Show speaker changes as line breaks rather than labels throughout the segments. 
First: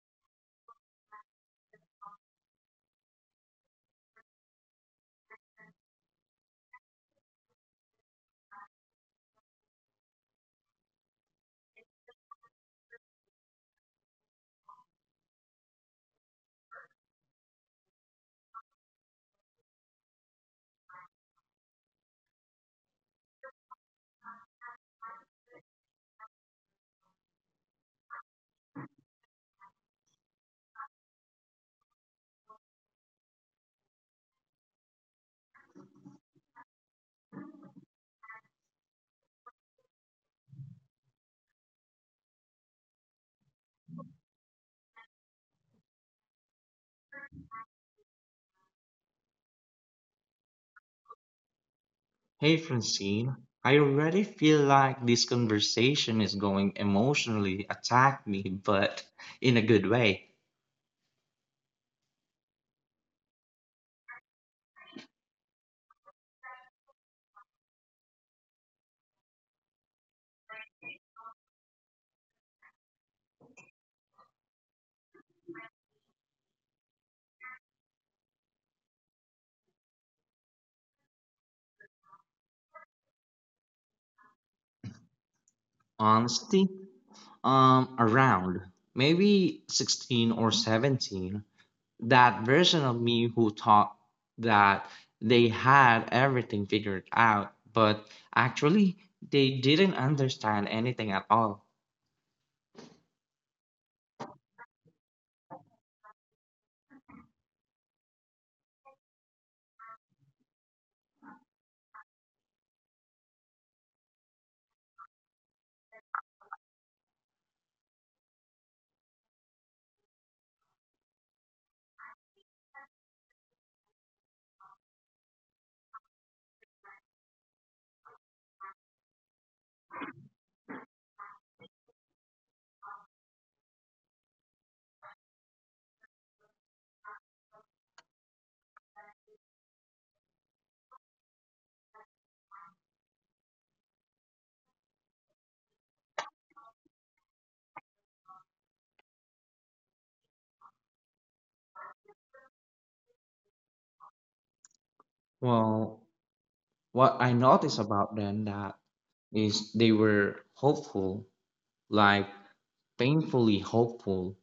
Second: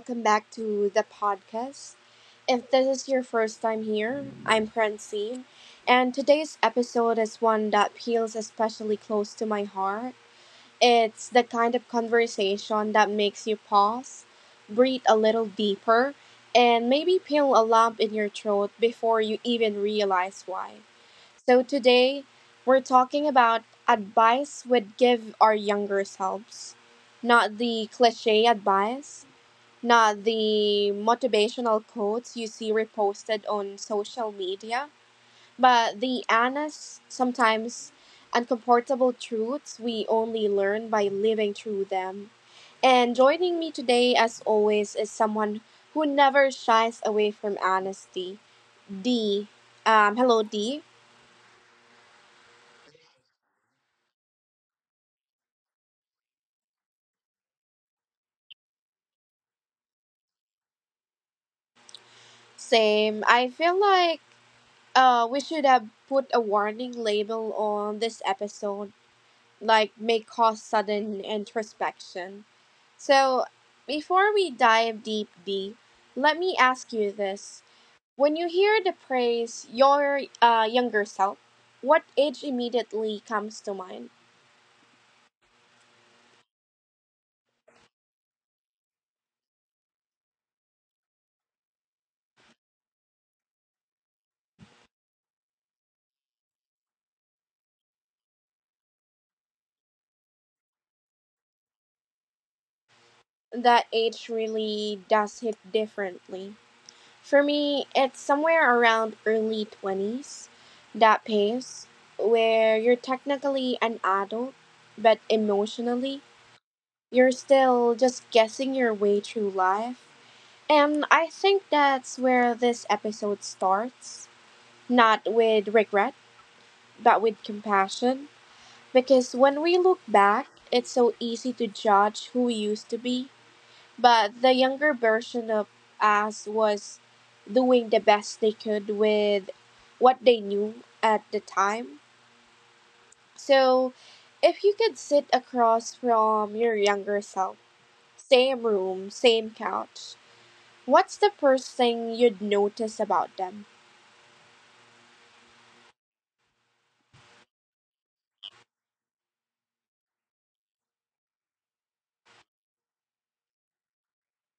welcome back to the podcast. If this is your first time here, I'm Francine, and today's episode is one that feels especially close to my heart. It's the kind of conversation that makes you pause, breathe a little deeper, and maybe feel a lump in your throat before you even realize why. So, today we're talking about advice we'd give our younger selves. Not the cliche advice, not the motivational quotes you see reposted on social media, but the honest, sometimes uncomfortable truths we only learn by living through them. And joining me today, as always, is someone who never shies away from honesty. D. Hello, D.
Hey Francine, I already feel like this conversation is going emotionally attack me, but in a good way.
Same. I feel like we should have put a warning label on this episode, like may cause sudden introspection. So, before we dive deep, D, let me ask you this. When you hear the phrase your younger self, what age immediately comes to mind?
Honesty, around maybe 16 or 17, that version of me who thought that they had everything figured out, but actually they didn't understand anything at all.
That age really does hit differently. For me, it's somewhere around early 20s, that pace where you're technically an adult, but emotionally, you're still just guessing your way through life. And I think that's where this episode starts. Not with regret, but with compassion. Because when we look back, it's so easy to judge who we used to be. But the younger version of us was doing the best they could with what they knew at the time. So if you could sit across from your younger self, same room, same couch, what's the first thing you'd notice about them?
Well, what I noticed about them that is they were hopeful, like painfully hopeful.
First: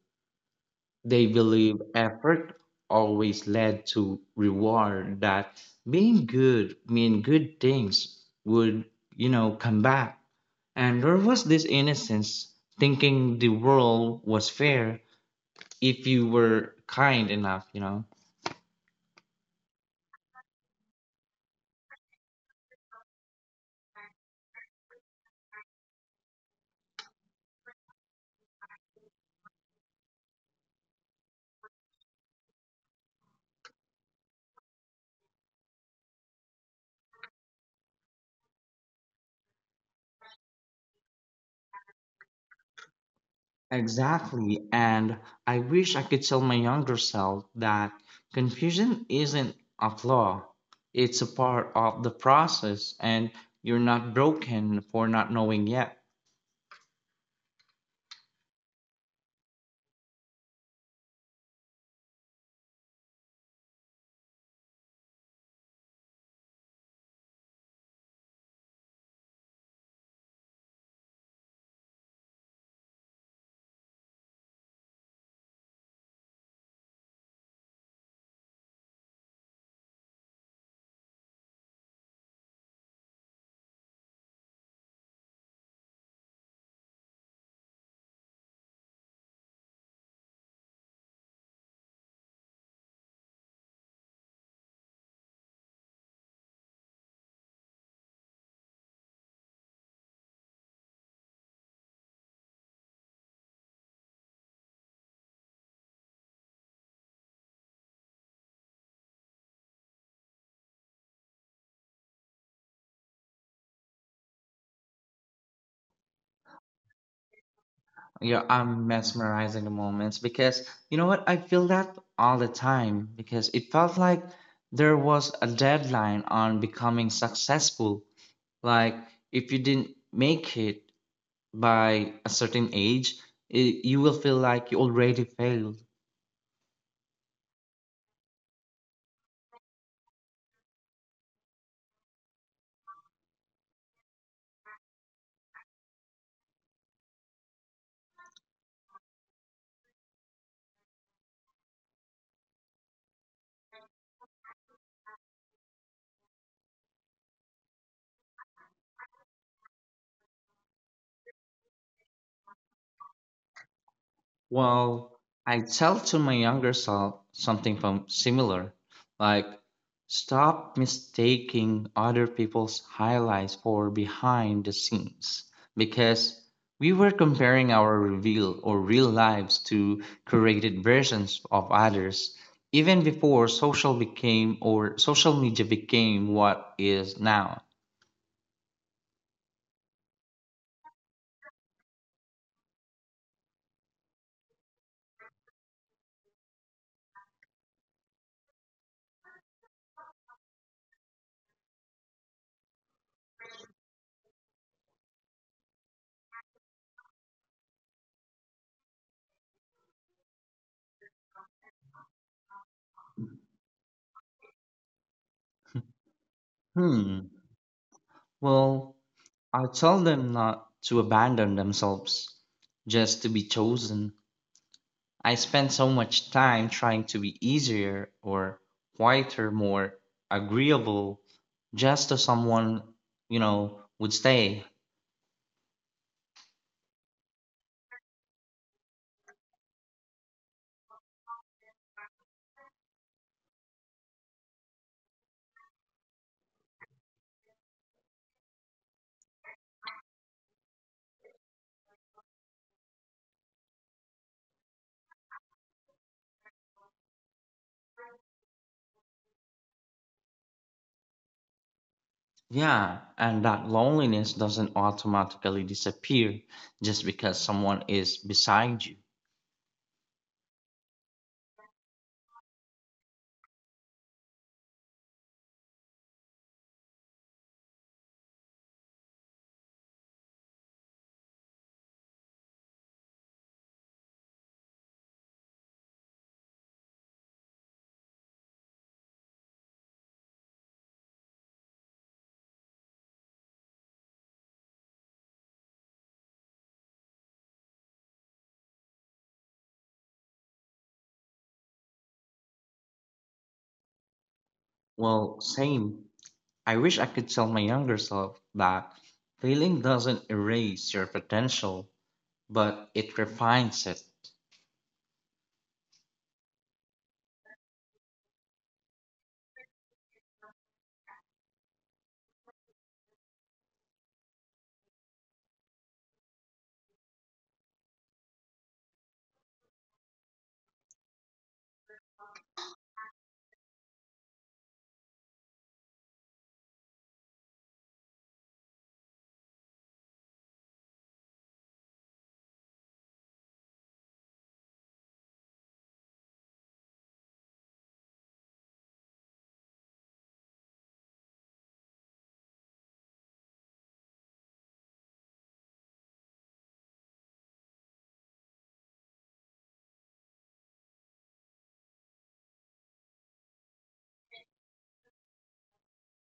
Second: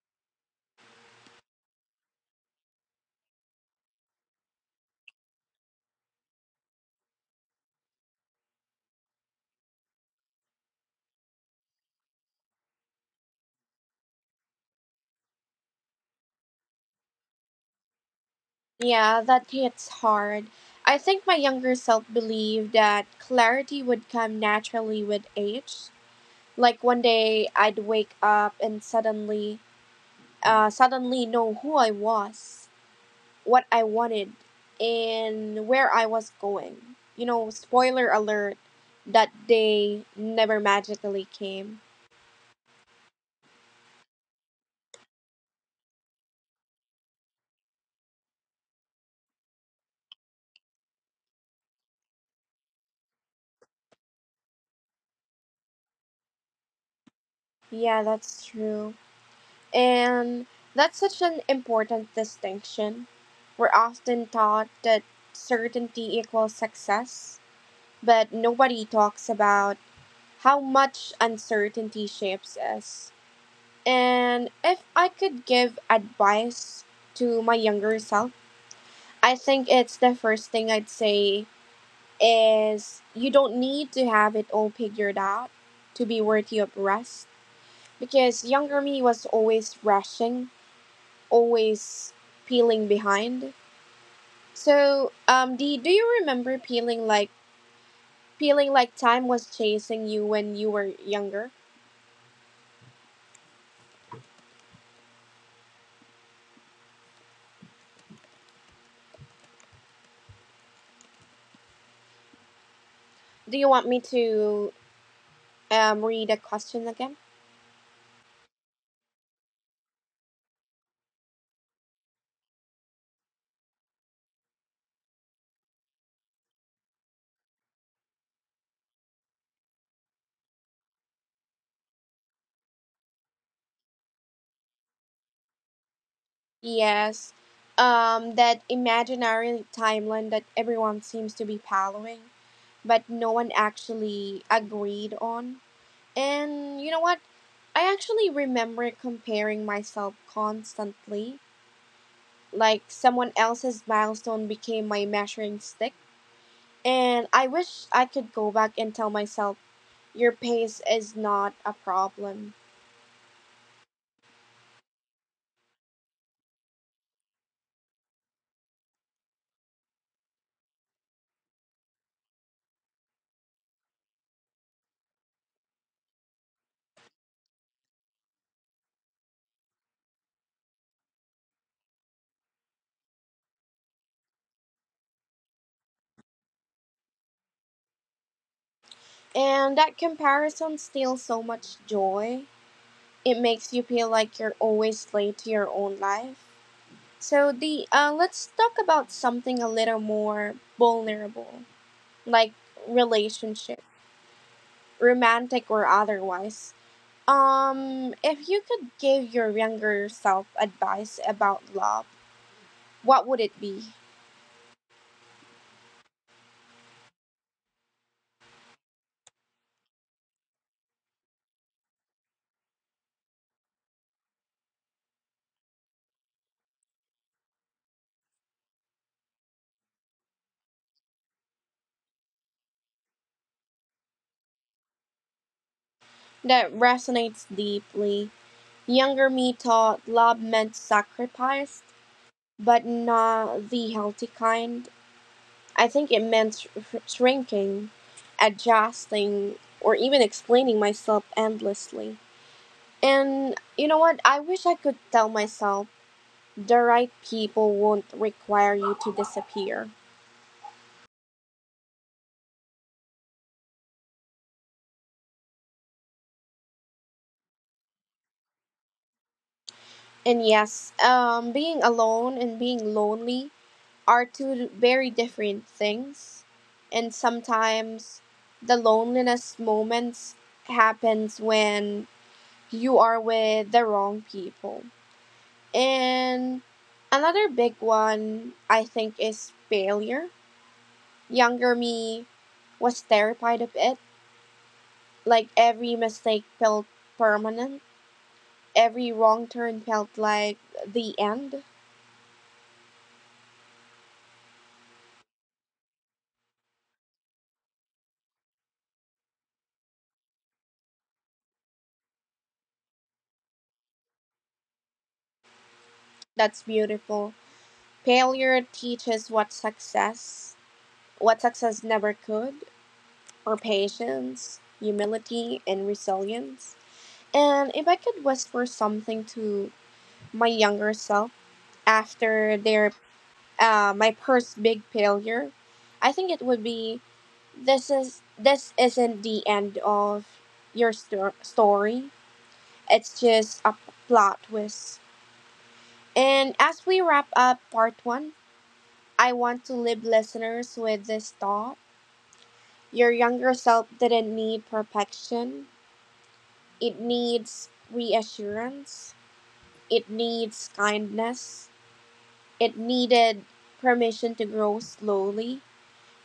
They believe effort always led to reward, that being good, mean good things would, come back. And there was this innocence thinking the world was fair if you were kind enough.
Yeah, that hits hard. I think my younger self believed that clarity would come naturally with age, like one day I'd wake up and suddenly know who I was, what I wanted, and where I was going. You know, spoiler alert, that day never magically came.
Exactly. And I wish I could tell my younger self that confusion isn't a flaw, it's a part of the process, and you're not broken for not knowing yet.
Yeah, that's true. And that's such an important distinction. We're often taught that certainty equals success, but nobody talks about how much uncertainty shapes us. And if I could give advice to my younger self, I think it's the first thing I'd say is you don't need to have it all figured out to be worthy of rest. Because younger me was always rushing, always peeling behind. So, Dee, do you remember peeling like time was chasing you when you were younger? Do you want me to read a question again?
Yeah, I'm mesmerizing the moments because you know what? I feel that all the time because it felt like there was a deadline on becoming successful. Like, if you didn't make it by a certain age, it, you will feel like you already failed.
Yes. That imaginary timeline that everyone seems to be following, but no one actually agreed on. And you know what? I actually remember comparing myself constantly. Like someone else's milestone became my measuring stick. And I wish I could go back and tell myself, your pace is not a problem.
Well, I tell to my younger self something from similar, like stop mistaking other people's highlights for behind the scenes because we were comparing our reveal or real lives to curated versions of others even before social became or social media became what is now.
And that comparison steals so much joy. It makes you feel like you're always late to your own life. So the let's talk about something a little more vulnerable, like relationship, romantic or otherwise. If you could give your younger self advice about love, what would it be?
Hmm. Well, I tell them not to abandon themselves, just to be chosen. I spend so much time trying to be easier or quieter, more agreeable, just so someone would stay.
That resonates deeply. Younger me thought love meant sacrifice, but not the healthy kind. I think it meant shrinking, adjusting, or even explaining myself endlessly. And you know what? I wish I could tell myself the right people won't require you to disappear.
Yeah, and that loneliness doesn't automatically disappear just because someone is beside you.
And yes, being alone and being lonely are two very different things. And sometimes the loneliness moments happens when you are with the wrong people. And another big one I think is failure. Younger me was terrified of it. Like every mistake felt permanent. Every wrong turn felt like the end.
Well, same. I wish I could tell my younger self that failing doesn't erase your potential but it refines it.
That's beautiful. Failure teaches what success never could, or patience, humility, and resilience. And if I could whisper something to my younger self after their my first big failure, I think it would be this isn't the end of your story. It's just a plot twist. And as we wrap up part one, I want to leave listeners with this thought: your younger self didn't need perfection. It needs reassurance. It needs kindness. It needed permission to grow slowly.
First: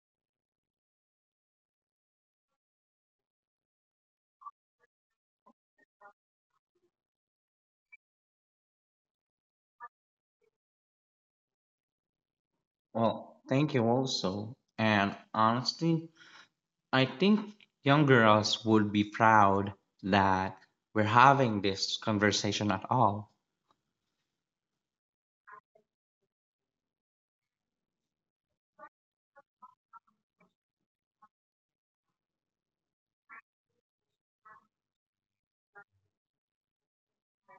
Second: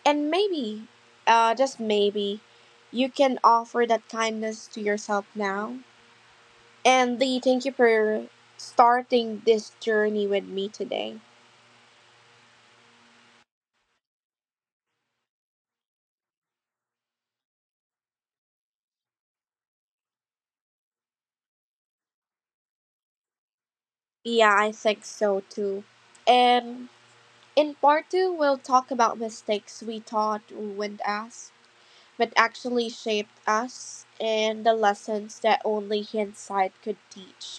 And maybe, just maybe, you can offer that kindness to yourself now. And Lee, thank you for starting this journey with me today.
Well, thank you also. And honestly, I think younger us would be proud that we're having this conversation at all.
Yeah, I think so too. And in part two, we'll talk about mistakes we thought ruined us, but actually shaped us, and the lessons that only hindsight could teach.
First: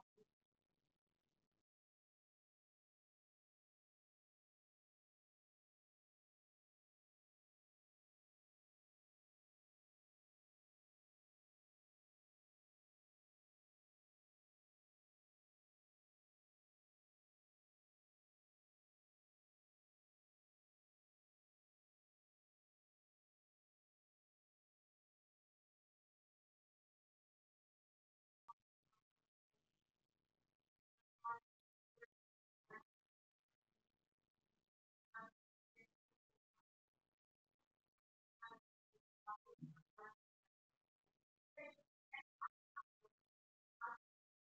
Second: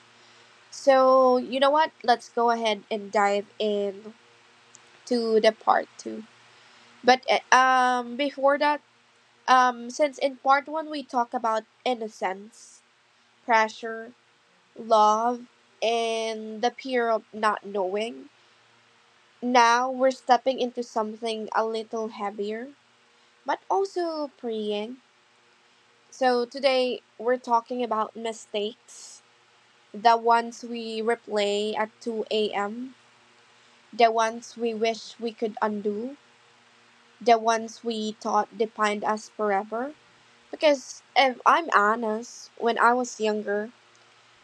So, you know what? Let's go ahead and dive in to the part two. But before that, since in part one we talk about innocence, pressure, love, and the fear of not knowing, now we're stepping into something a little heavier, but also freeing. So today we're talking about mistakes, the ones we replay at 2 a.m., the ones we wish we could undo, the ones we thought defined us forever. Because if I'm honest, when I was younger,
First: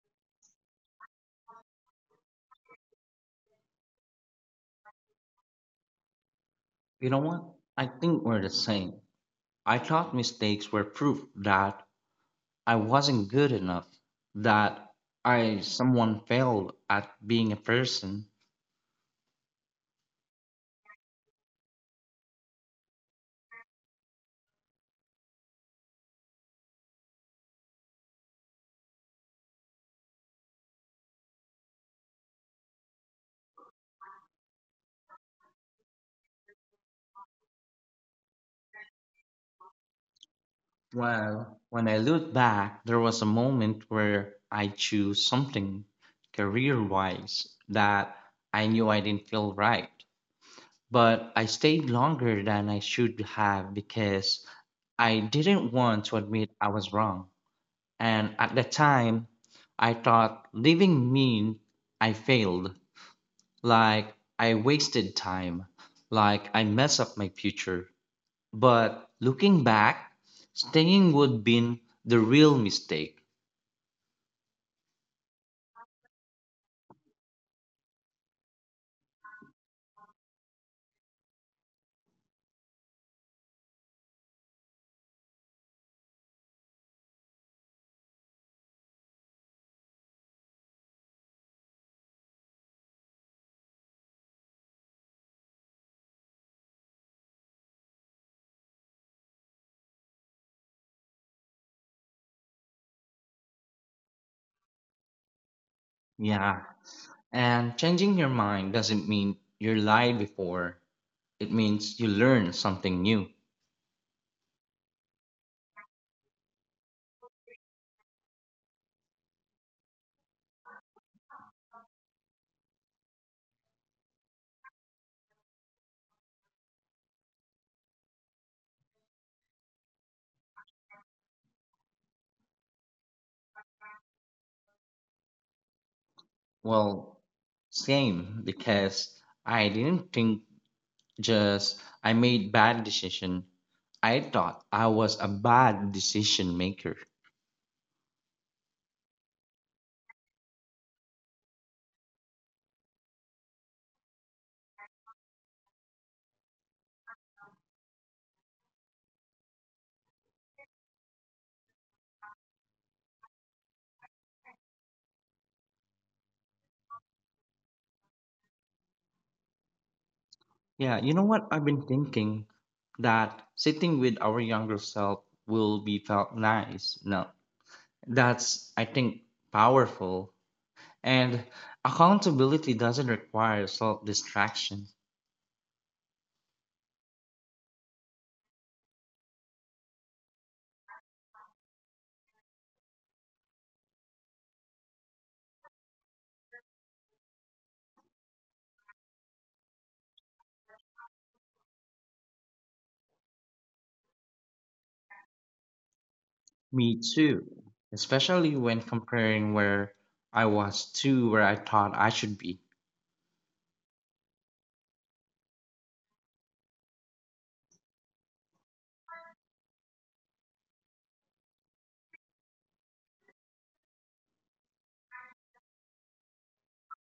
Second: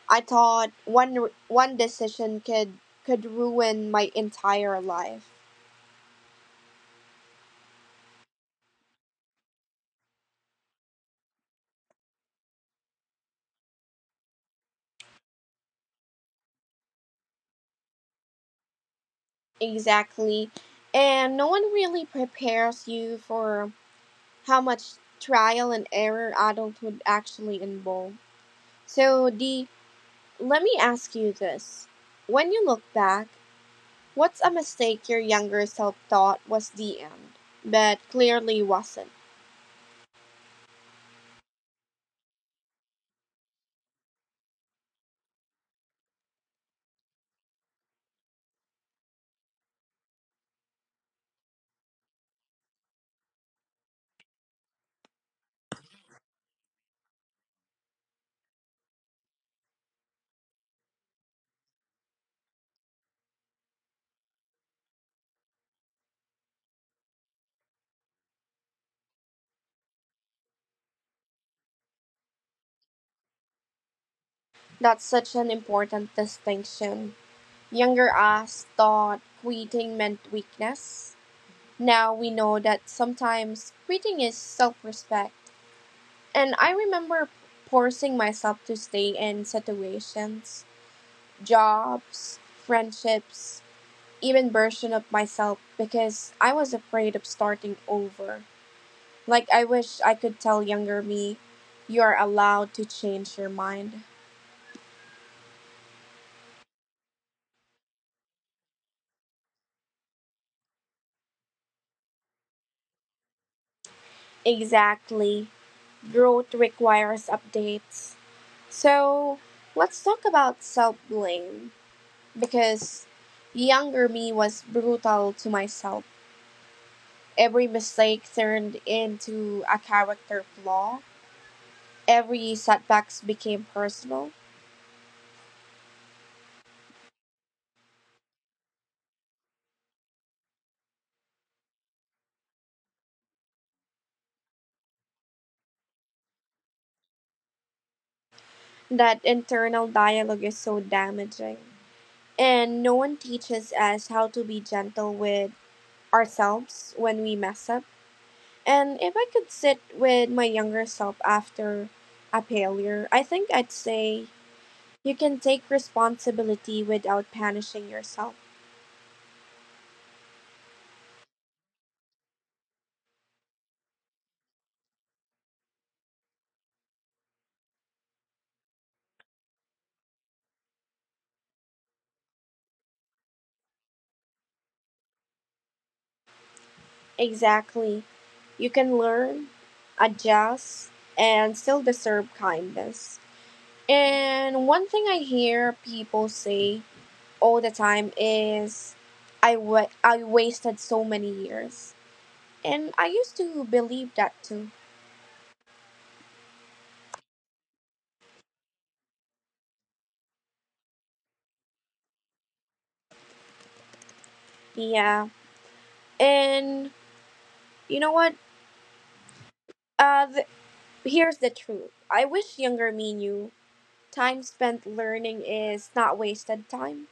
I thought one decision could ruin my entire life.
You know what? I think we're the same. I thought mistakes were proof that I wasn't good enough, that I someone failed at being a person.
Exactly. And no one really prepares you for how much trial and error adulthood actually involve. So, Dee, let me ask you this. When you look back, what's a mistake your younger self thought was the end, but clearly wasn't?
Well, when I look back, there was a moment where I chose something career wise that I knew I didn't feel right. But I stayed longer than I should have because I didn't want to admit I was wrong. And at the time, I thought leaving mean I failed, like I wasted time, like I messed up my future. But looking back, staying would been the real mistake.
That's such an important distinction. Younger us thought quitting meant weakness. Now we know that sometimes quitting is self respect. And I remember forcing myself to stay in situations, jobs, friendships, even version of myself because I was afraid of starting over. Like I wish I could tell younger me, you are allowed to change your mind.
Yeah. And changing your mind doesn't mean you lied before. It means you learn something new.
Exactly. Growth requires updates. So let's talk about self blame because younger me was brutal to myself. Every mistake turned into a character flaw, every setbacks became personal.
Well, same because I didn't think just I made bad decision. I thought I was a bad decision maker.
That internal dialogue is so damaging. And no one teaches us how to be gentle with ourselves when we mess up. And if I could sit with my younger self after a failure, I think I'd say you can take responsibility without punishing yourself.
Yeah, you know what I've been thinking that sitting with our younger self will be felt nice. No, that's, I think, powerful. And accountability doesn't require self distraction.
Exactly. You can learn, adjust, and still deserve kindness. And one thing I hear people say all the time is, I wasted so many years. And I used to believe that too.
Me too. Especially when comparing where I was to where I thought I should be.
Yeah. And you know what? Uh, th- Here's the truth. I wish younger me knew time spent learning is not wasted time,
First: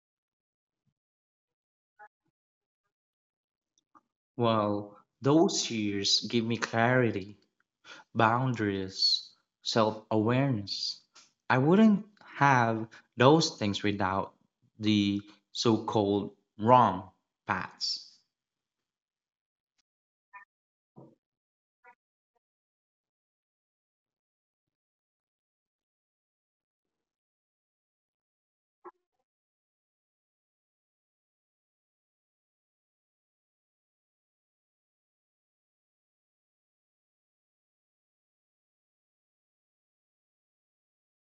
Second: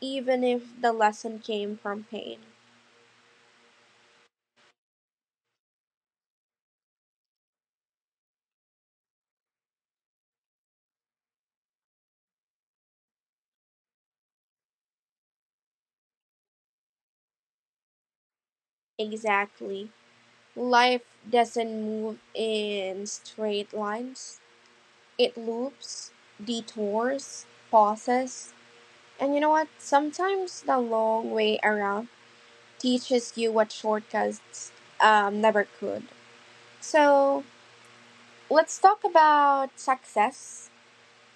even if the lesson came from pain.
Well, those years gave me clarity, boundaries, self awareness. I wouldn't have those things without the so called wrong paths.
Exactly. Life doesn't move in straight lines, it loops, detours, pauses. And you know what? Sometimes the long way around teaches you what shortcuts never could. So let's talk about success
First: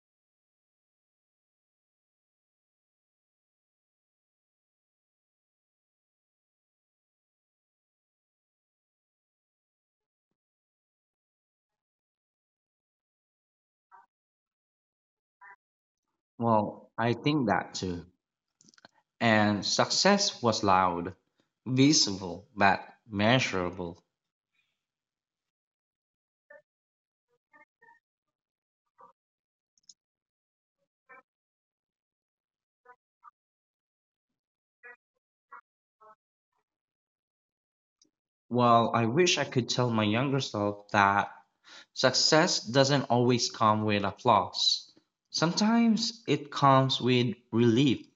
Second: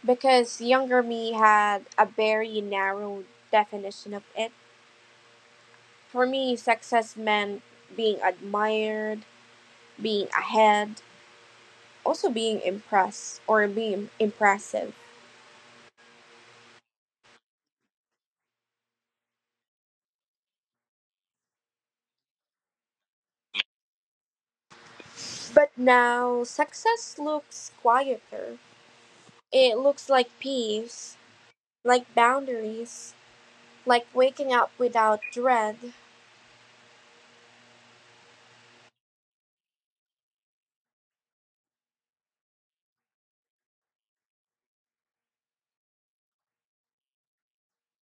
because younger me had a very narrow definition of it. For me, success meant being admired, being ahead, also being impressed or being impressive.
Well, I think that too. And success was loud, visible, but measurable.
But now success looks quieter. It looks like peace, like boundaries, like waking up without dread.
Well, I wish I could tell my younger self that success doesn't always come with applause. Sometimes it comes with relief,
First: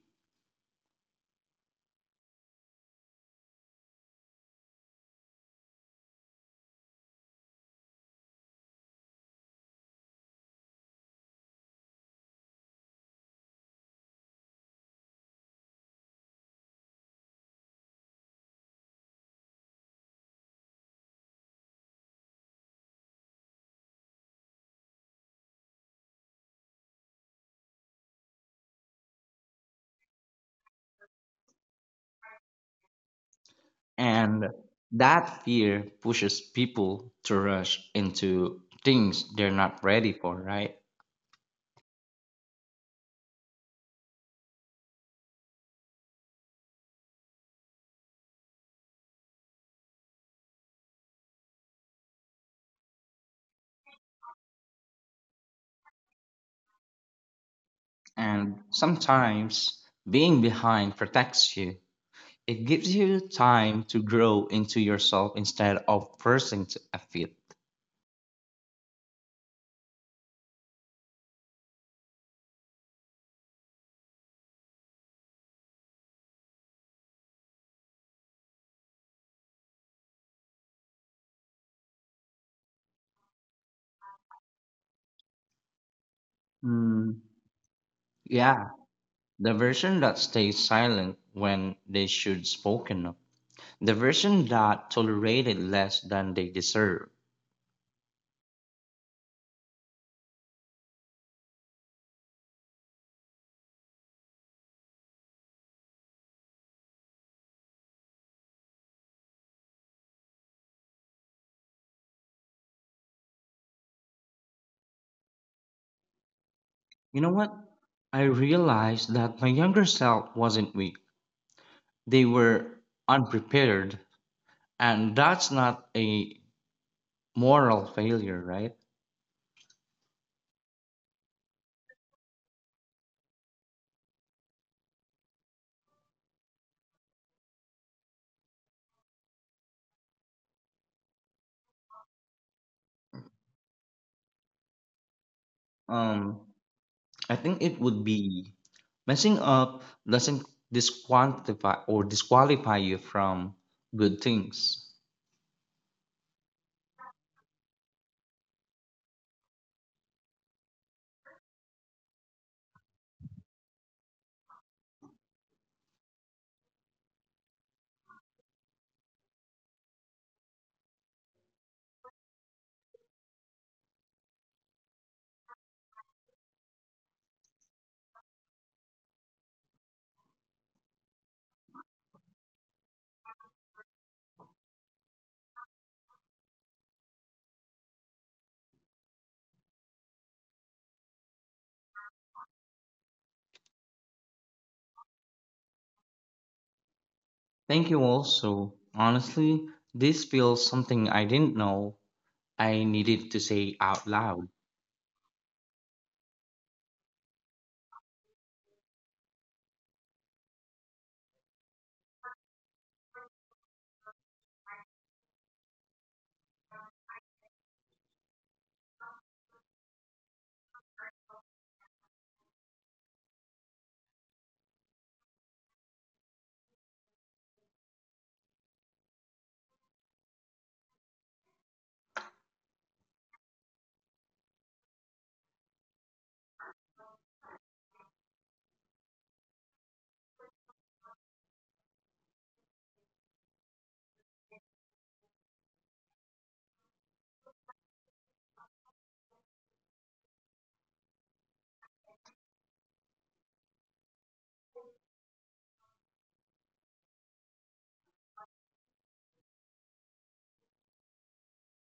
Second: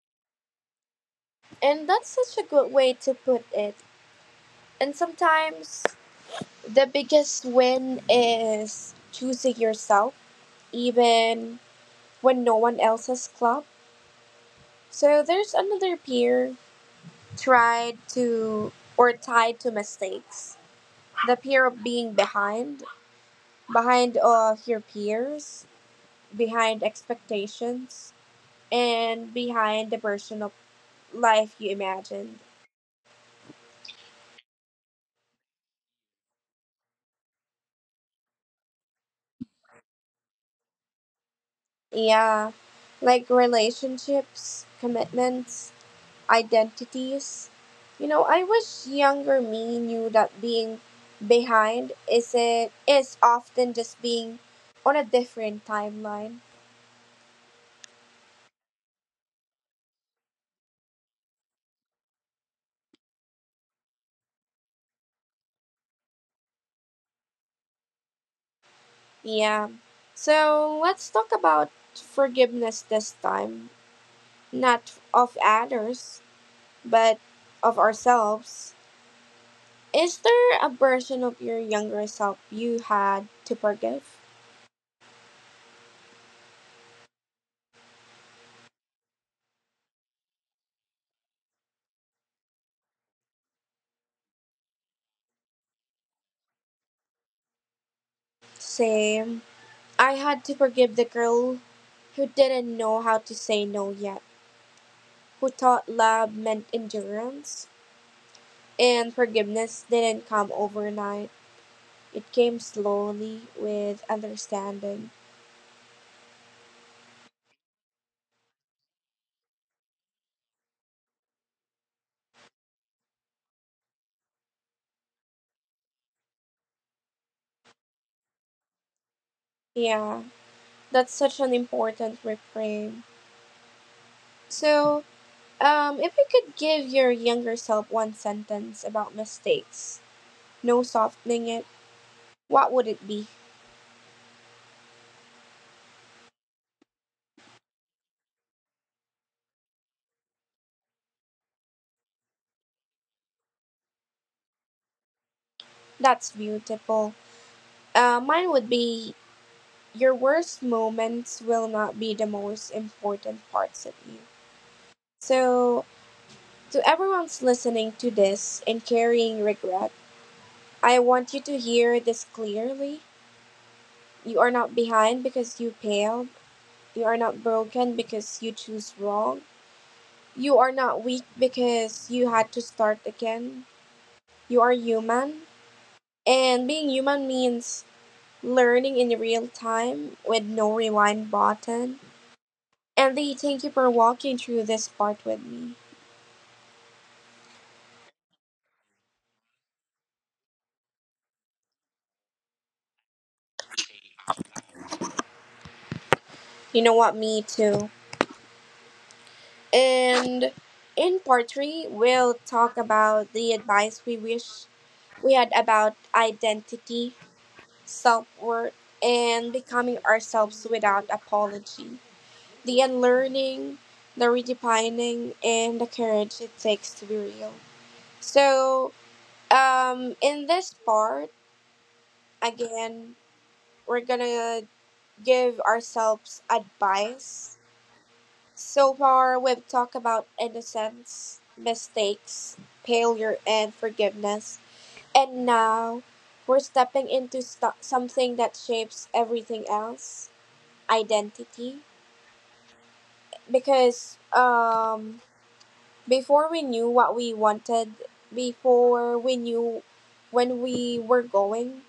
And that's such a good way to put it. And sometimes the biggest win is choosing yourself, even when no one else has clapped. So there's another peer tried to or tied to mistakes. The fear of being behind, behind your peers, behind expectations, and behind the version of life you imagined.
and that fear pushes people to rush into things they're not ready for, right?
Yeah, like relationships, commitments, identities. You know, I wish younger me knew that being behind is it is often just being on a different timeline.
And sometimes being behind protects you. It gives you time to grow into yourself instead of a fit.
Yeah. So let's talk about forgiveness this time, not of others, but of ourselves. Is there a version of your younger self you had to forgive?
Mm, yeah, the version that stays silent when they should spoken up. The version that tolerated less than they deserve.
Same. I had to forgive the girl who didn't know how to say no yet, who thought love meant endurance, and forgiveness didn't come overnight. It came slowly with understanding.
You know what? I realized that my younger self wasn't weak. They were unprepared, and that's not a moral failure, right?
Yeah, that's such an important reframe. So, if you could give your younger self one sentence about mistakes, no softening it, what would it be?
Um, I think it would be messing up doesn't disqualify you from good things.
That's beautiful. Mine would be your worst moments will not be the most important parts of you. So, to everyone's listening to this and carrying regret, I want you to hear this clearly. You are not behind because you failed. You are not broken because you choose wrong. You are not weak because you had to start again. You are human, and being human means learning in real time with no rewind button. And they thank you for walking through this part with me.
Thank you also. Honestly, this feels something I didn't know I needed to say out loud.
You know what? Me too. And in part three, we'll talk about the advice we wish we had about identity, self worth, and becoming ourselves without apology. The unlearning, the redefining, and the courage it takes to be real. So, in this part, again, we're gonna give ourselves advice. So far, we've talked about innocence, mistakes, failure, and forgiveness. And now, we're stepping into something that shapes everything else, identity. Because before we knew what we wanted, before we knew when we were going,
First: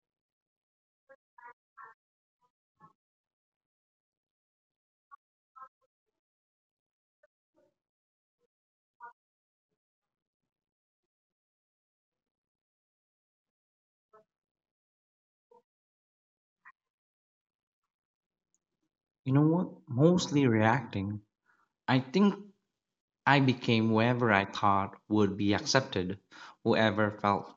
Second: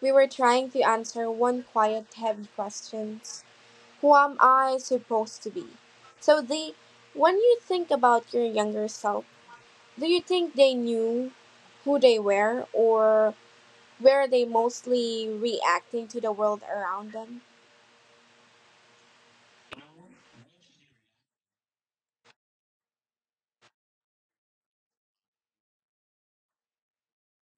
we were trying to answer one quiet, heavy question: who am I supposed to be? So, they, when you think about your younger self, do you think they knew who they were, or were they mostly reacting to the world around them?
You know what? Mostly reacting. I think I became whoever I thought would be accepted, whoever felt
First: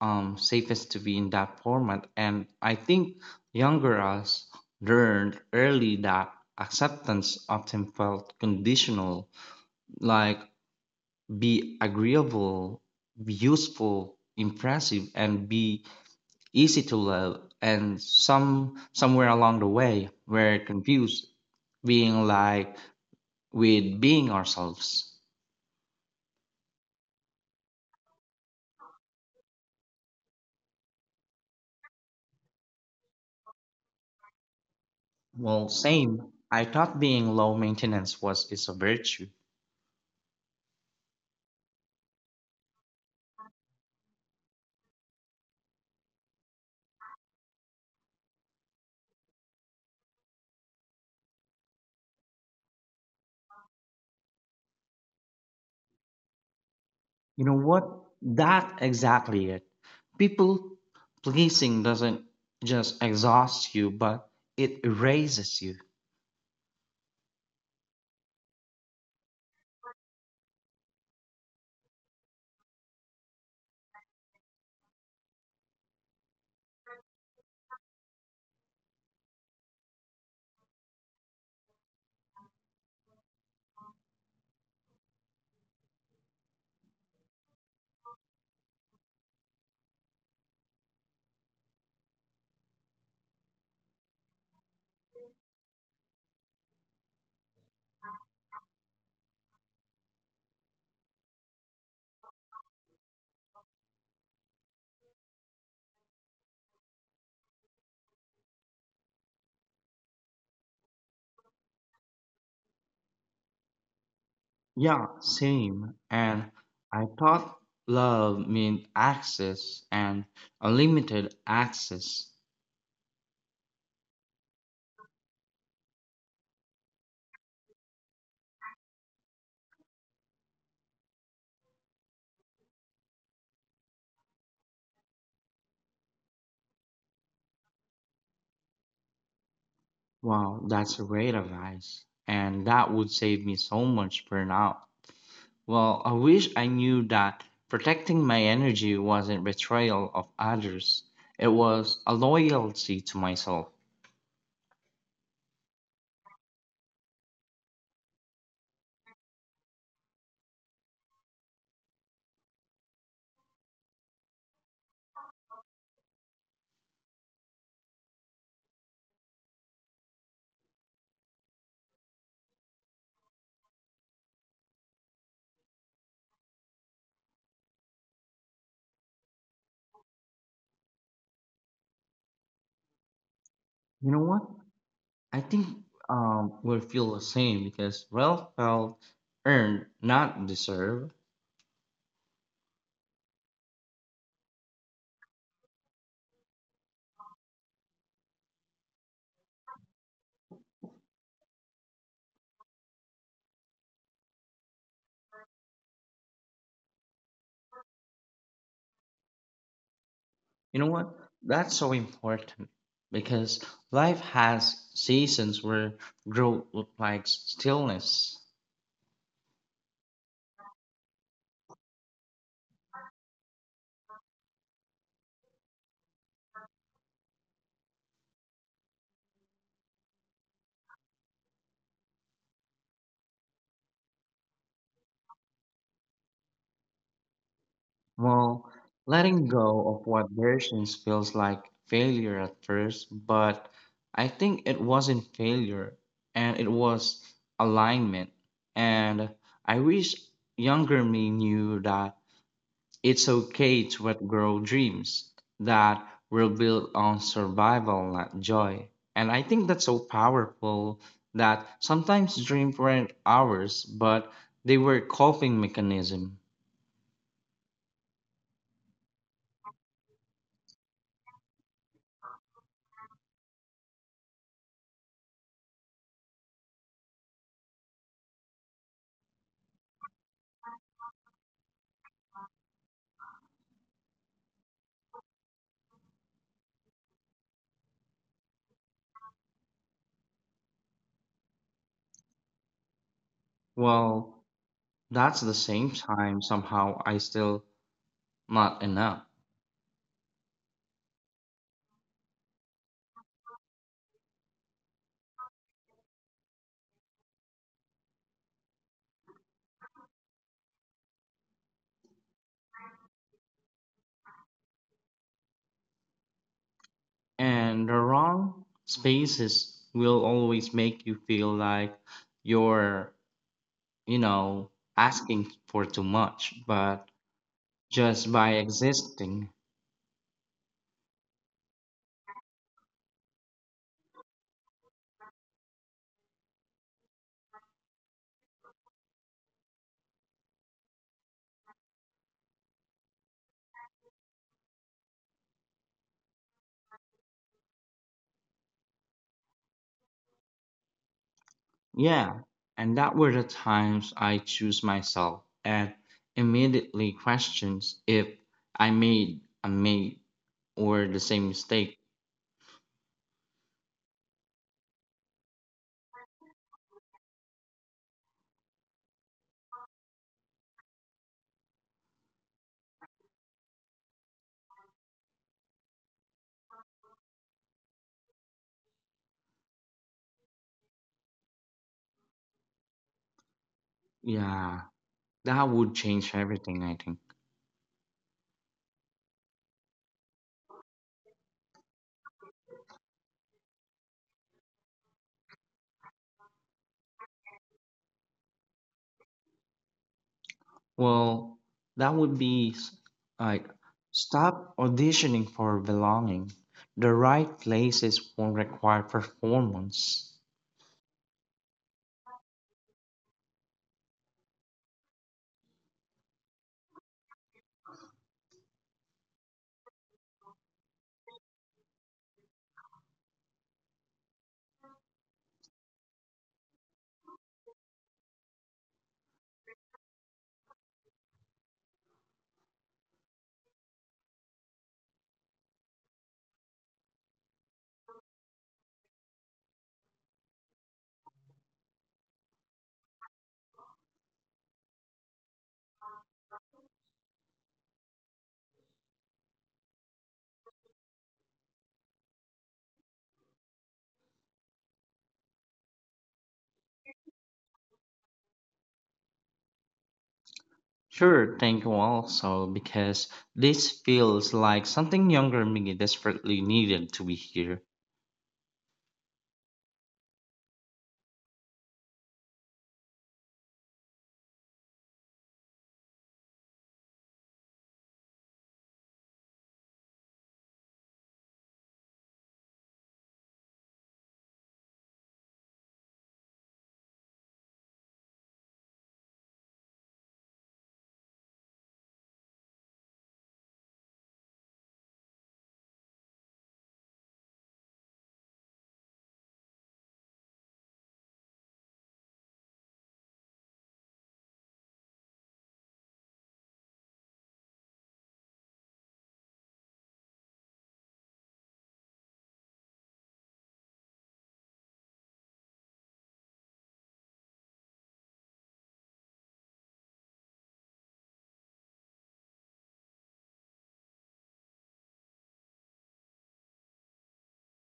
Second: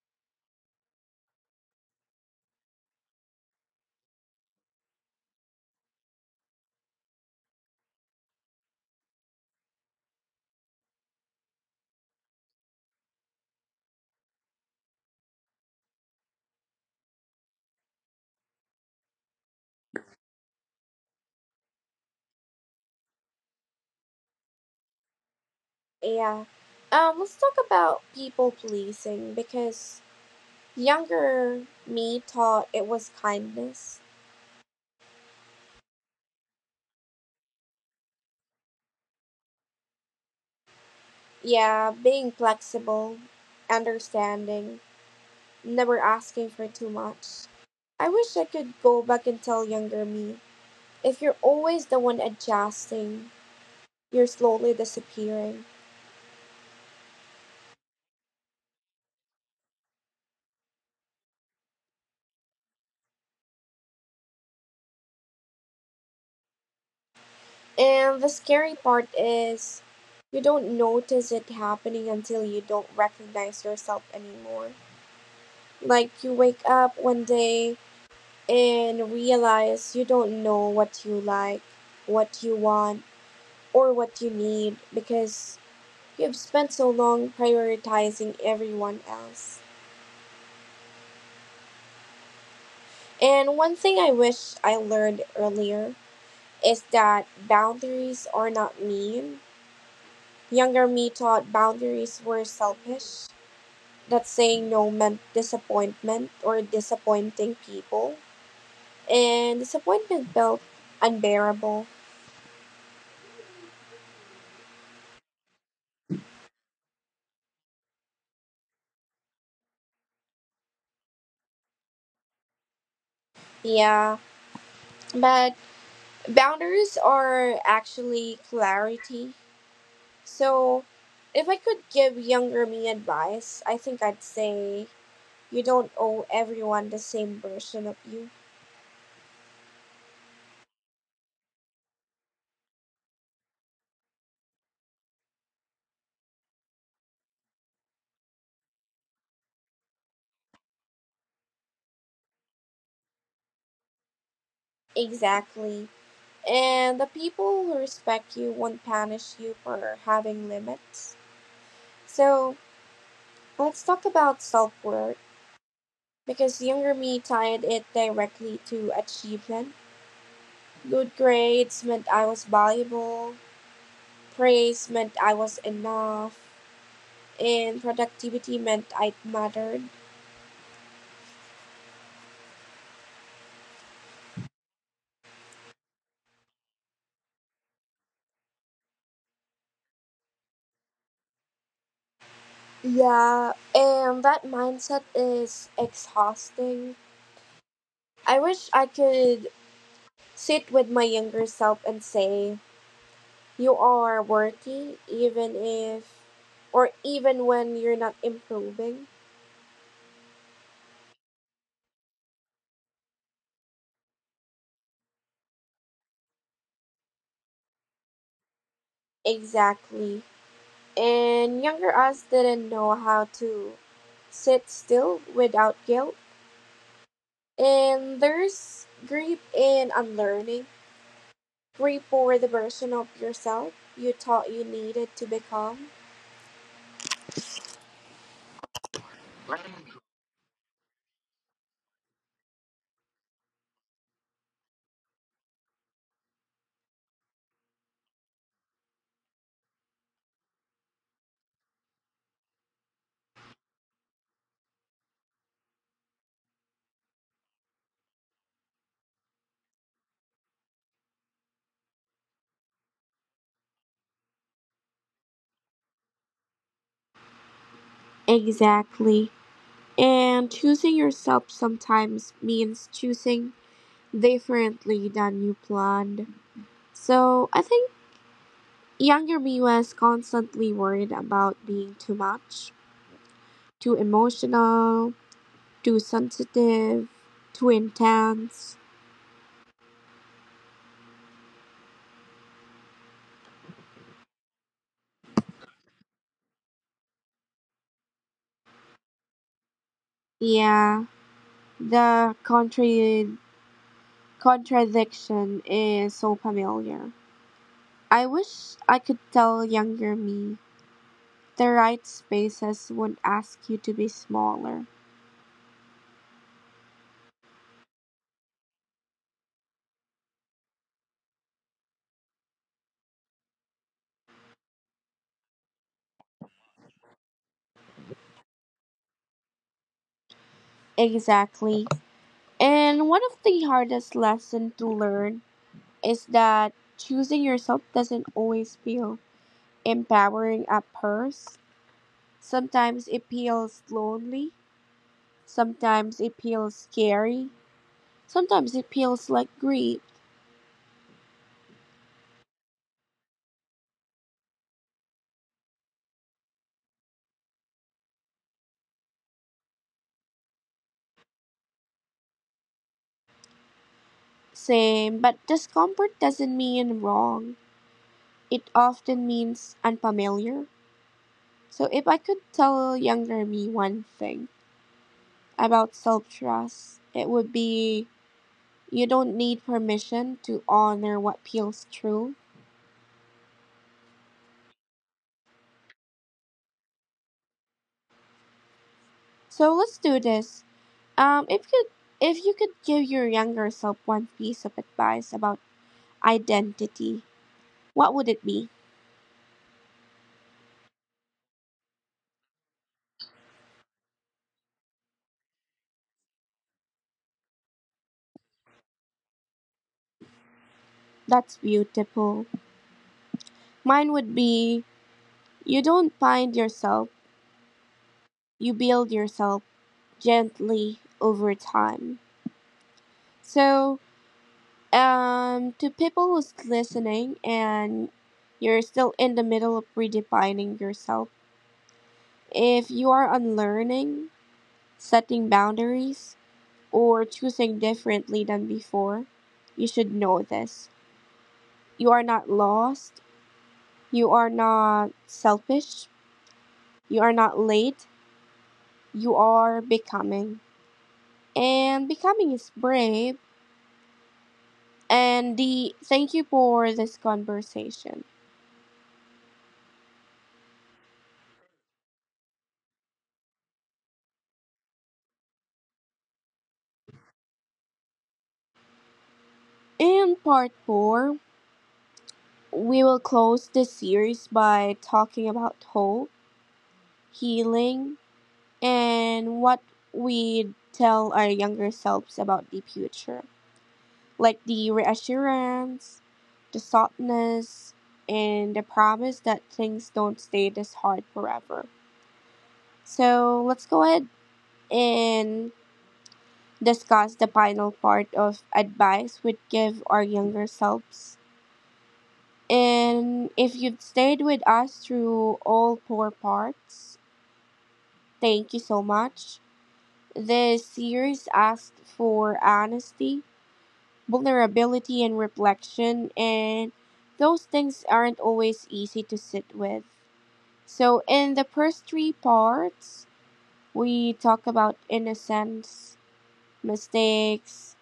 safest to be in that format. And I think younger us learned early that acceptance often felt conditional, like be agreeable, be useful, impressive, and be easy to love. And somewhere along the way, we're confused being like with being ourselves.
Yeah. Let's talk about people pleasing because younger me thought it was kindness.
Well, same. I thought being low maintenance was is a virtue.
Yeah, being flexible, understanding, never asking for too much. I wish I could go back and tell younger me. If you're always the one adjusting, you're slowly disappearing.
You know what? That exactly it. People pleasing doesn't just exhaust you, but it erases you.
And the scary part is, you don't notice it happening until you don't recognize yourself anymore. Like you wake up one day and realize you don't know what you like, what you want, or what you need because you've spent so long prioritizing everyone else. And one thing I wish I learned earlier is that boundaries are not mean. Younger me thought boundaries were selfish, that saying no meant disappointment or disappointing people. And disappointment felt unbearable.
Yeah, same. And I thought love meant access and unlimited access.
Yeah, but boundaries are actually clarity. So if I could give younger me advice, I think I'd say you don't owe everyone the same version of you.
Wow, that's a great advice. And that would save me so much burnout. Well, I wish I knew that protecting my energy wasn't betrayal of others. It was a loyalty to myself.
Exactly. And the people who respect you won't punish you for having limits. So let's talk about self worth because younger me tied it directly to achievement. Good grades meant I was valuable, praise meant I was enough, and productivity meant I mattered.
You know what? I think we feel the same because well felt earned, not deserved.
Yeah, and that mindset is exhausting. I wish I could sit with my younger self and say, you are worthy even if or even when you're not improving.
You know what? That's so important because life has seasons where growth looks like stillness.
Exactly. And younger us didn't know how to sit still without guilt, and there's grief in unlearning, grief for the version of yourself you thought you needed to become.
Well, letting go of what versions feels like failure at first, but I think it wasn't failure and it was alignment. And I wish younger me knew that it's okay to let grow dreams that were built on survival, not joy. And I think that's so powerful that sometimes dreams weren't ours, but they were coping mechanism.
Exactly. And choosing yourself sometimes means choosing differently than you planned. So I think younger me was constantly worried about being too much, too emotional, too sensitive, too intense.
Well, that's the same time somehow I still not enough.
Yeah, the contradiction is so familiar. I wish I could tell younger me the right spaces would ask you to be smaller.
And the wrong spaces will always make you feel like you're, you know, asking for too much, but just by existing.
Exactly. And one of the hardest lessons to learn is that choosing yourself doesn't always feel empowering a purse. Sometimes it feels lonely. Sometimes it feels scary. Sometimes it feels like grief.
Yeah. And that were the times I choose myself and immediately questions if I made a mate or the same mistake.
Same, but discomfort doesn't mean wrong. It often means unfamiliar. So if I could tell younger me one thing about self trust, it would be you don't need permission to honor what feels true.
Yeah. That would change everything, I think.
So let's do this. If you if you could give your younger self one piece of advice about identity, what would it be?
Well, that would be like stop auditioning for belonging. The right places won't require performance.
That's beautiful. Mine would be you don't find yourself, you build yourself gently over time. So, to people who's listening and you're still in the middle of redefining yourself, if you are unlearning, setting boundaries, or choosing differently than before, you should know this. You are not lost. You are not selfish. You are not late. You are becoming. And becoming is brave. And the thank you for this conversation.
Sure, thank you also, because this feels like something younger me desperately needed to be here.
In part four, we will close this series by talking about hope, healing, and what we tell our younger selves about the future, like the reassurance, the softness, and the promise that things don't stay this hard forever. So let's go ahead and discuss the final part of advice we'd give our younger selves. And if you've stayed with us through all four parts, thank you so much. This series asked for honesty, vulnerability and reflection, and those things aren't always easy to sit with. So in the first three parts we talk about innocence, mistakes,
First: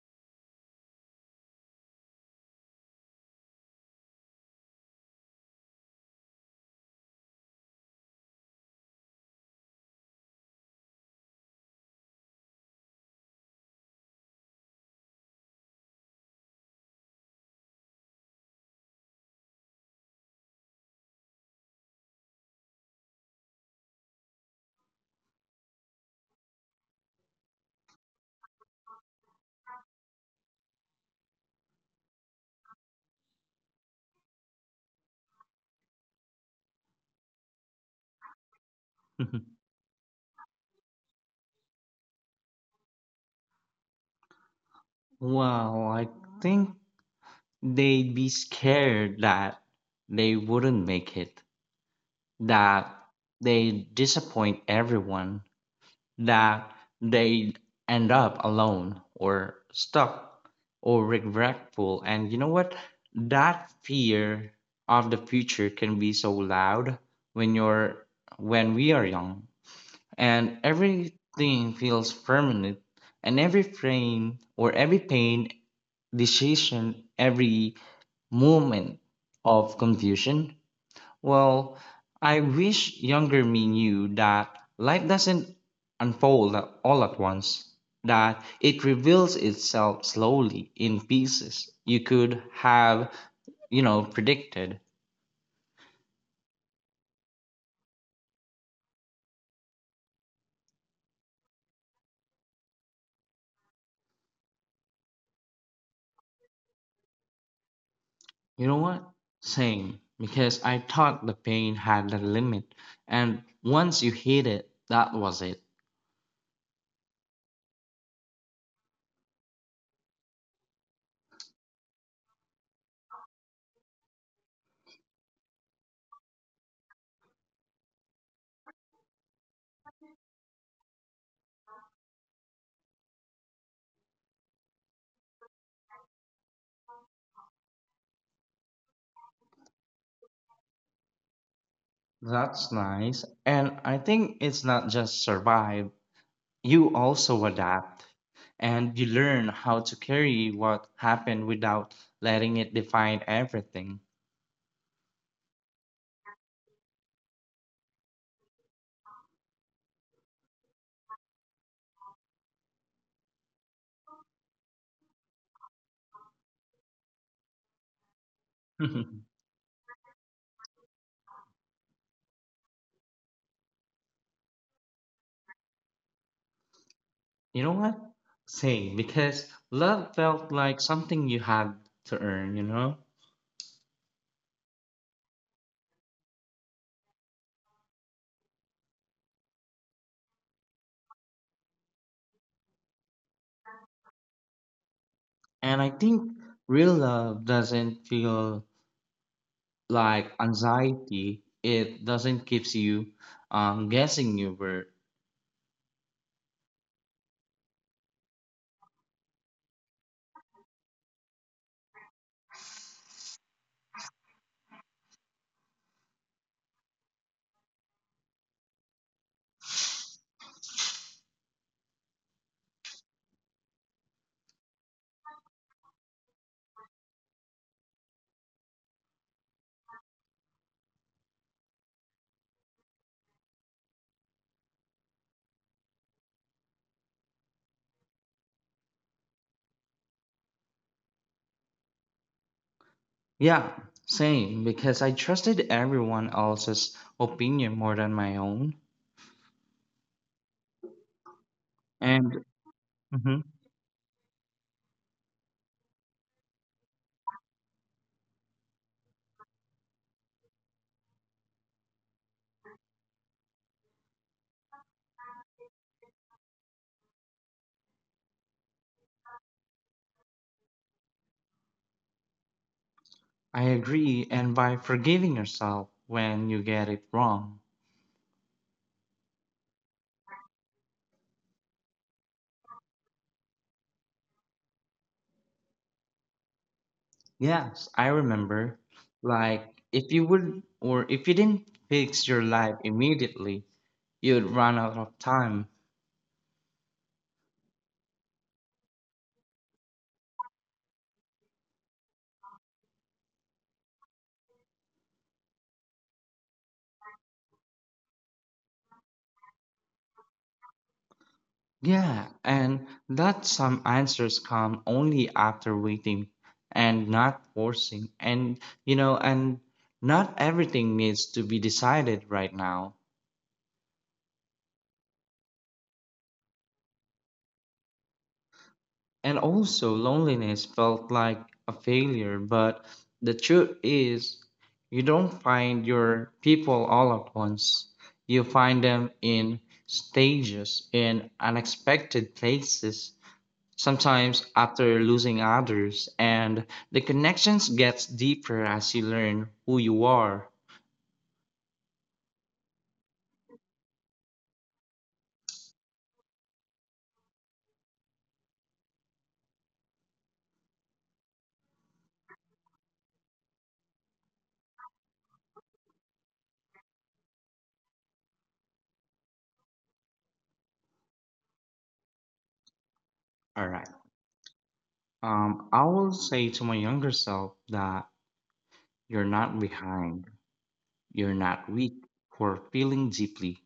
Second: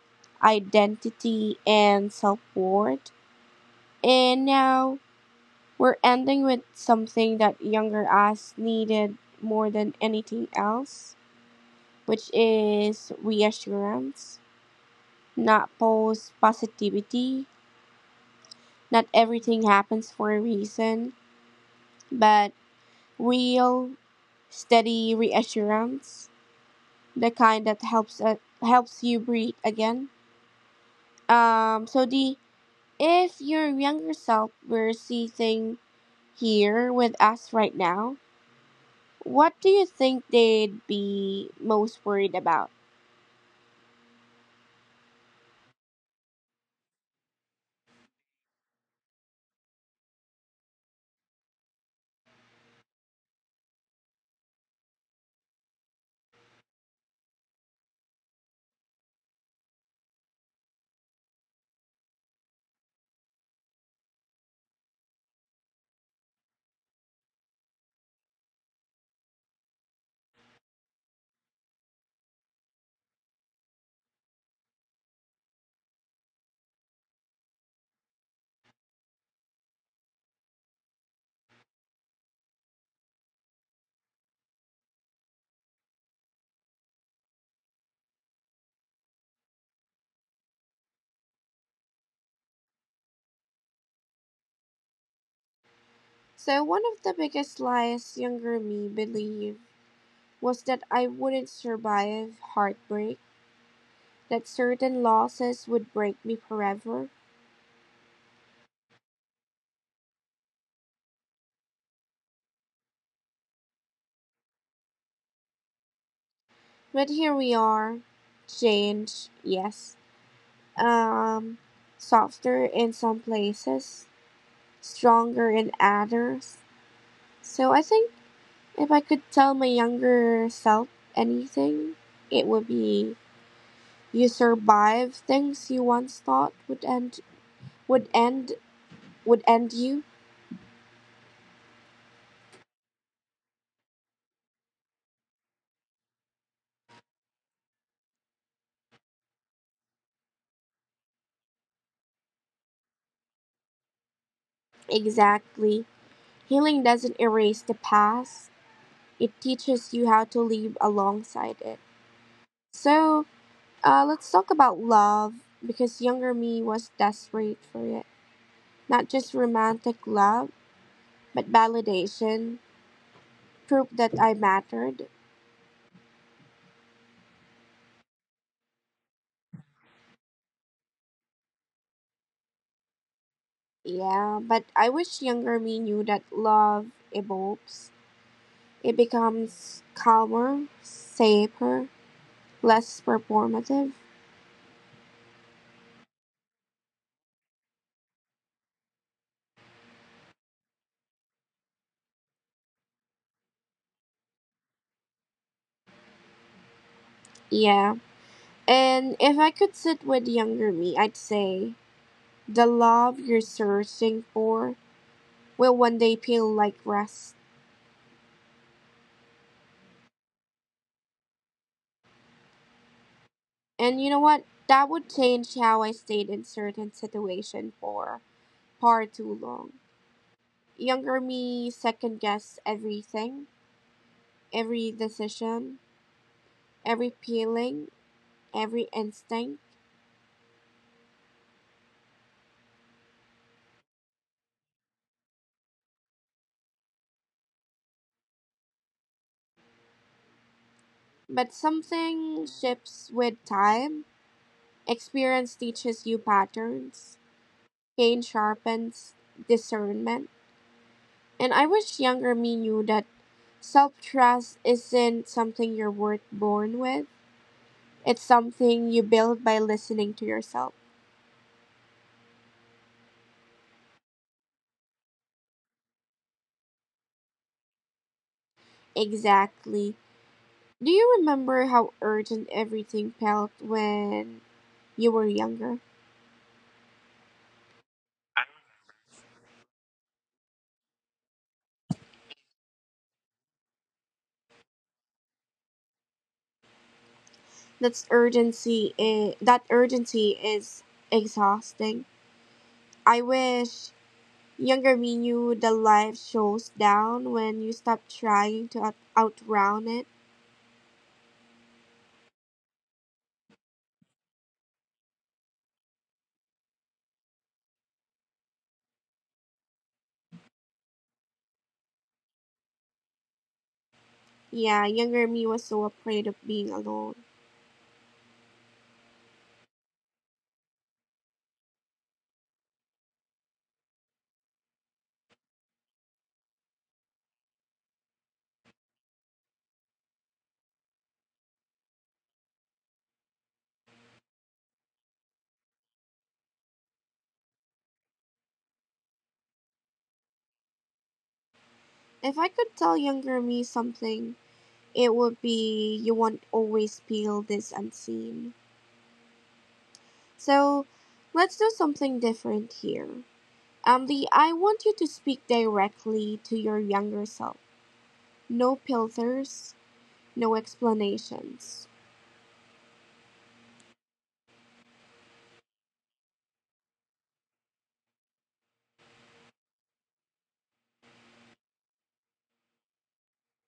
identity and self-worth, and now we're ending with something that younger us needed more than anything else, which is reassurance, not false positivity. Not everything happens for a reason, but real, steady reassurance, the kind that helps you breathe again. So the if your younger self were sitting here with us right now, what do you think they'd be most worried about?
Well, I think they'd be scared that they wouldn't make it, that they disappoint everyone, that they end up alone or stuck or regretful. And you know what? That fear of the future can be so loud when you're when we are young and everything feels permanent and every frame or every pain decision every moment of confusion. Well, I wish younger me knew that life doesn't all at once, that it reveals itself slowly in pieces you could have, you know, predicted.
So one of the biggest lies younger me believed was that I wouldn't survive heartbreak, that certain losses would break me forever.
You know what? Same, because I thought the pain had a limit, and once you hit it, that was it.
But here we are. Change, yes. Um, Softer in some places, stronger in others. So I think if I could tell my younger self anything, it would be you survive things you once thought would end would end you.
That's nice, and I think it's not just survive, you also adapt, and you learn how to carry what happened without letting it define everything.
Exactly. Healing doesn't erase the past. It teaches you how to live alongside it. So let's talk about love because younger me was desperate for it.
You
Not just romantic love, but validation, proof that I mattered.
know what? Same, because love felt like something you had to earn, you know?
Yeah, but I wish younger me knew that love evolves. It becomes calmer, safer, less performative.
And I think real love doesn't feel like anxiety, it doesn't keeps you guessing you were.
Yeah. And if I could sit with younger me, I'd say the love you're searching for will one day feel like rest. And you know what? That would change how I stayed in certain situations for far too long. Younger me second guessed everything, every decision, every feeling, every instinct.
Yeah, same, because I trusted everyone else's opinion more than my own.
But
And
something shifts with
mhm.
time. Experience teaches you patterns, pain sharpens discernment. And I wish younger me knew that self trust isn't something you're worth born with. It's something you build by listening to yourself.
I agree, and by forgiving yourself when you get it wrong.
Exactly. Do you remember how urgent everything felt when you were younger?
Yes, I remember. Like, if you would, or if you didn't fix your life immediately, you would run out of time.
That urgency is exhausting. I wish younger me knew the life shows down when you stop trying to outrun it.
Yeah, and that some answers come only after waiting and not forcing. And, you know, and not everything needs to be decided right now.
Yeah, younger me was so afraid of being alone.
And also, loneliness felt like a failure, but the truth is, you don't find your people all at once. You find them in stages, in unexpected places, sometimes after losing others, and the connections gets deeper as you learn who you are.
If I could tell younger me something, it would be you won't always feel this unseen. So, let's do something different here. Andy, I want you to speak directly to your younger self. No filters, no explanations.
All right. I will say to my younger self that you're not behind, you're not weak for feeling deeply.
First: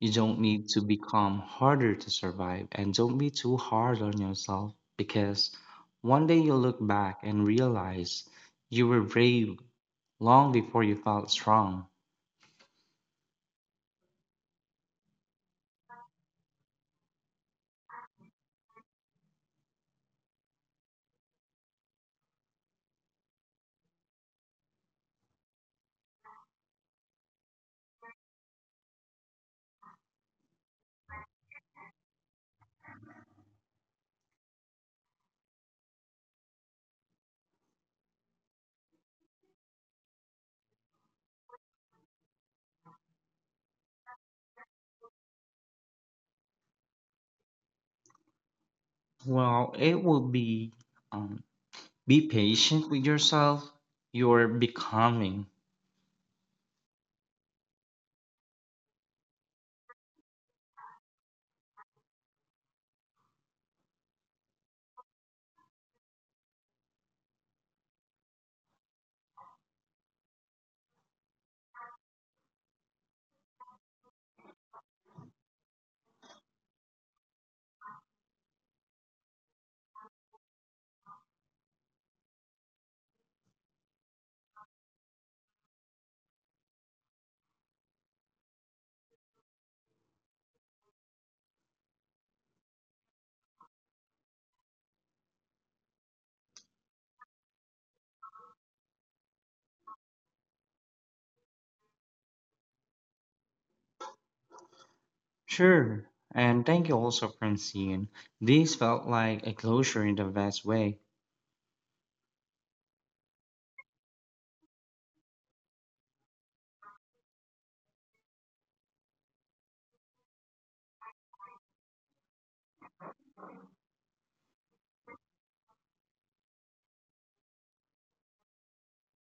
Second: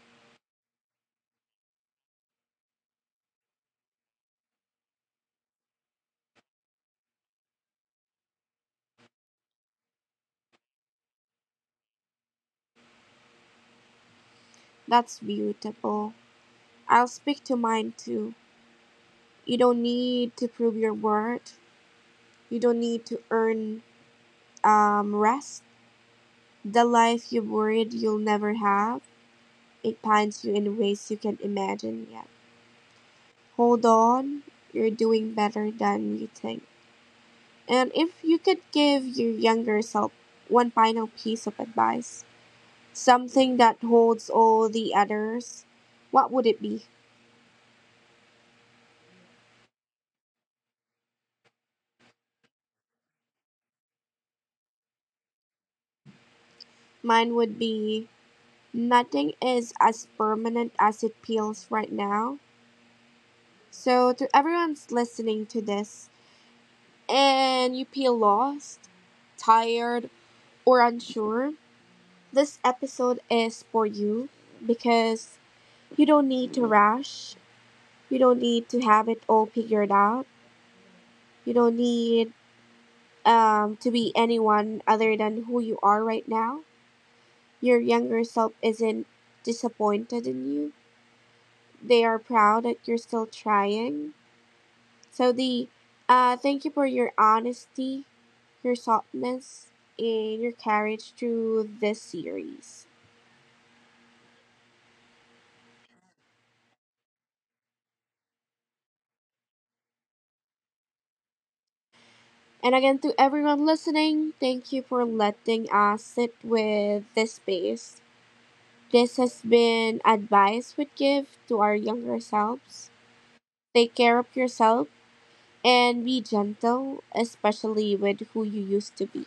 You don't need to become harder to survive and don't be too hard on yourself because one day you'll look back and realize you were brave long before you felt strong.
That's beautiful. I'll speak to mine too. You don't need to prove your worth. You don't need to earn rest. The life you've worried you'll never have, it pines you in ways you can't imagine yet. Hold on, you're doing better than you think. And if you could give your younger self one final piece of advice, something that holds all the others. What would it be?
Well, it will um, be patient with yourself. You're becoming.
Mine would be nothing is as permanent as it feels right now. So, to everyone's listening to this, and you feel lost, tired, or unsure, this episode is for you because you don't need to rush. You don't need to have it all figured out. You don't need to be anyone other than who you are right now. Your younger self isn't disappointed in you. They are proud that you're still trying. So the thank you for your honesty, your softness, and your courage through this series.
Sure. And thank you also, Francine. This felt like a closure in the best way.
And again, to everyone listening, thank you for letting us sit with this space. This has been advice we give to our younger selves. Take care of yourself and be gentle, especially with who you used to be.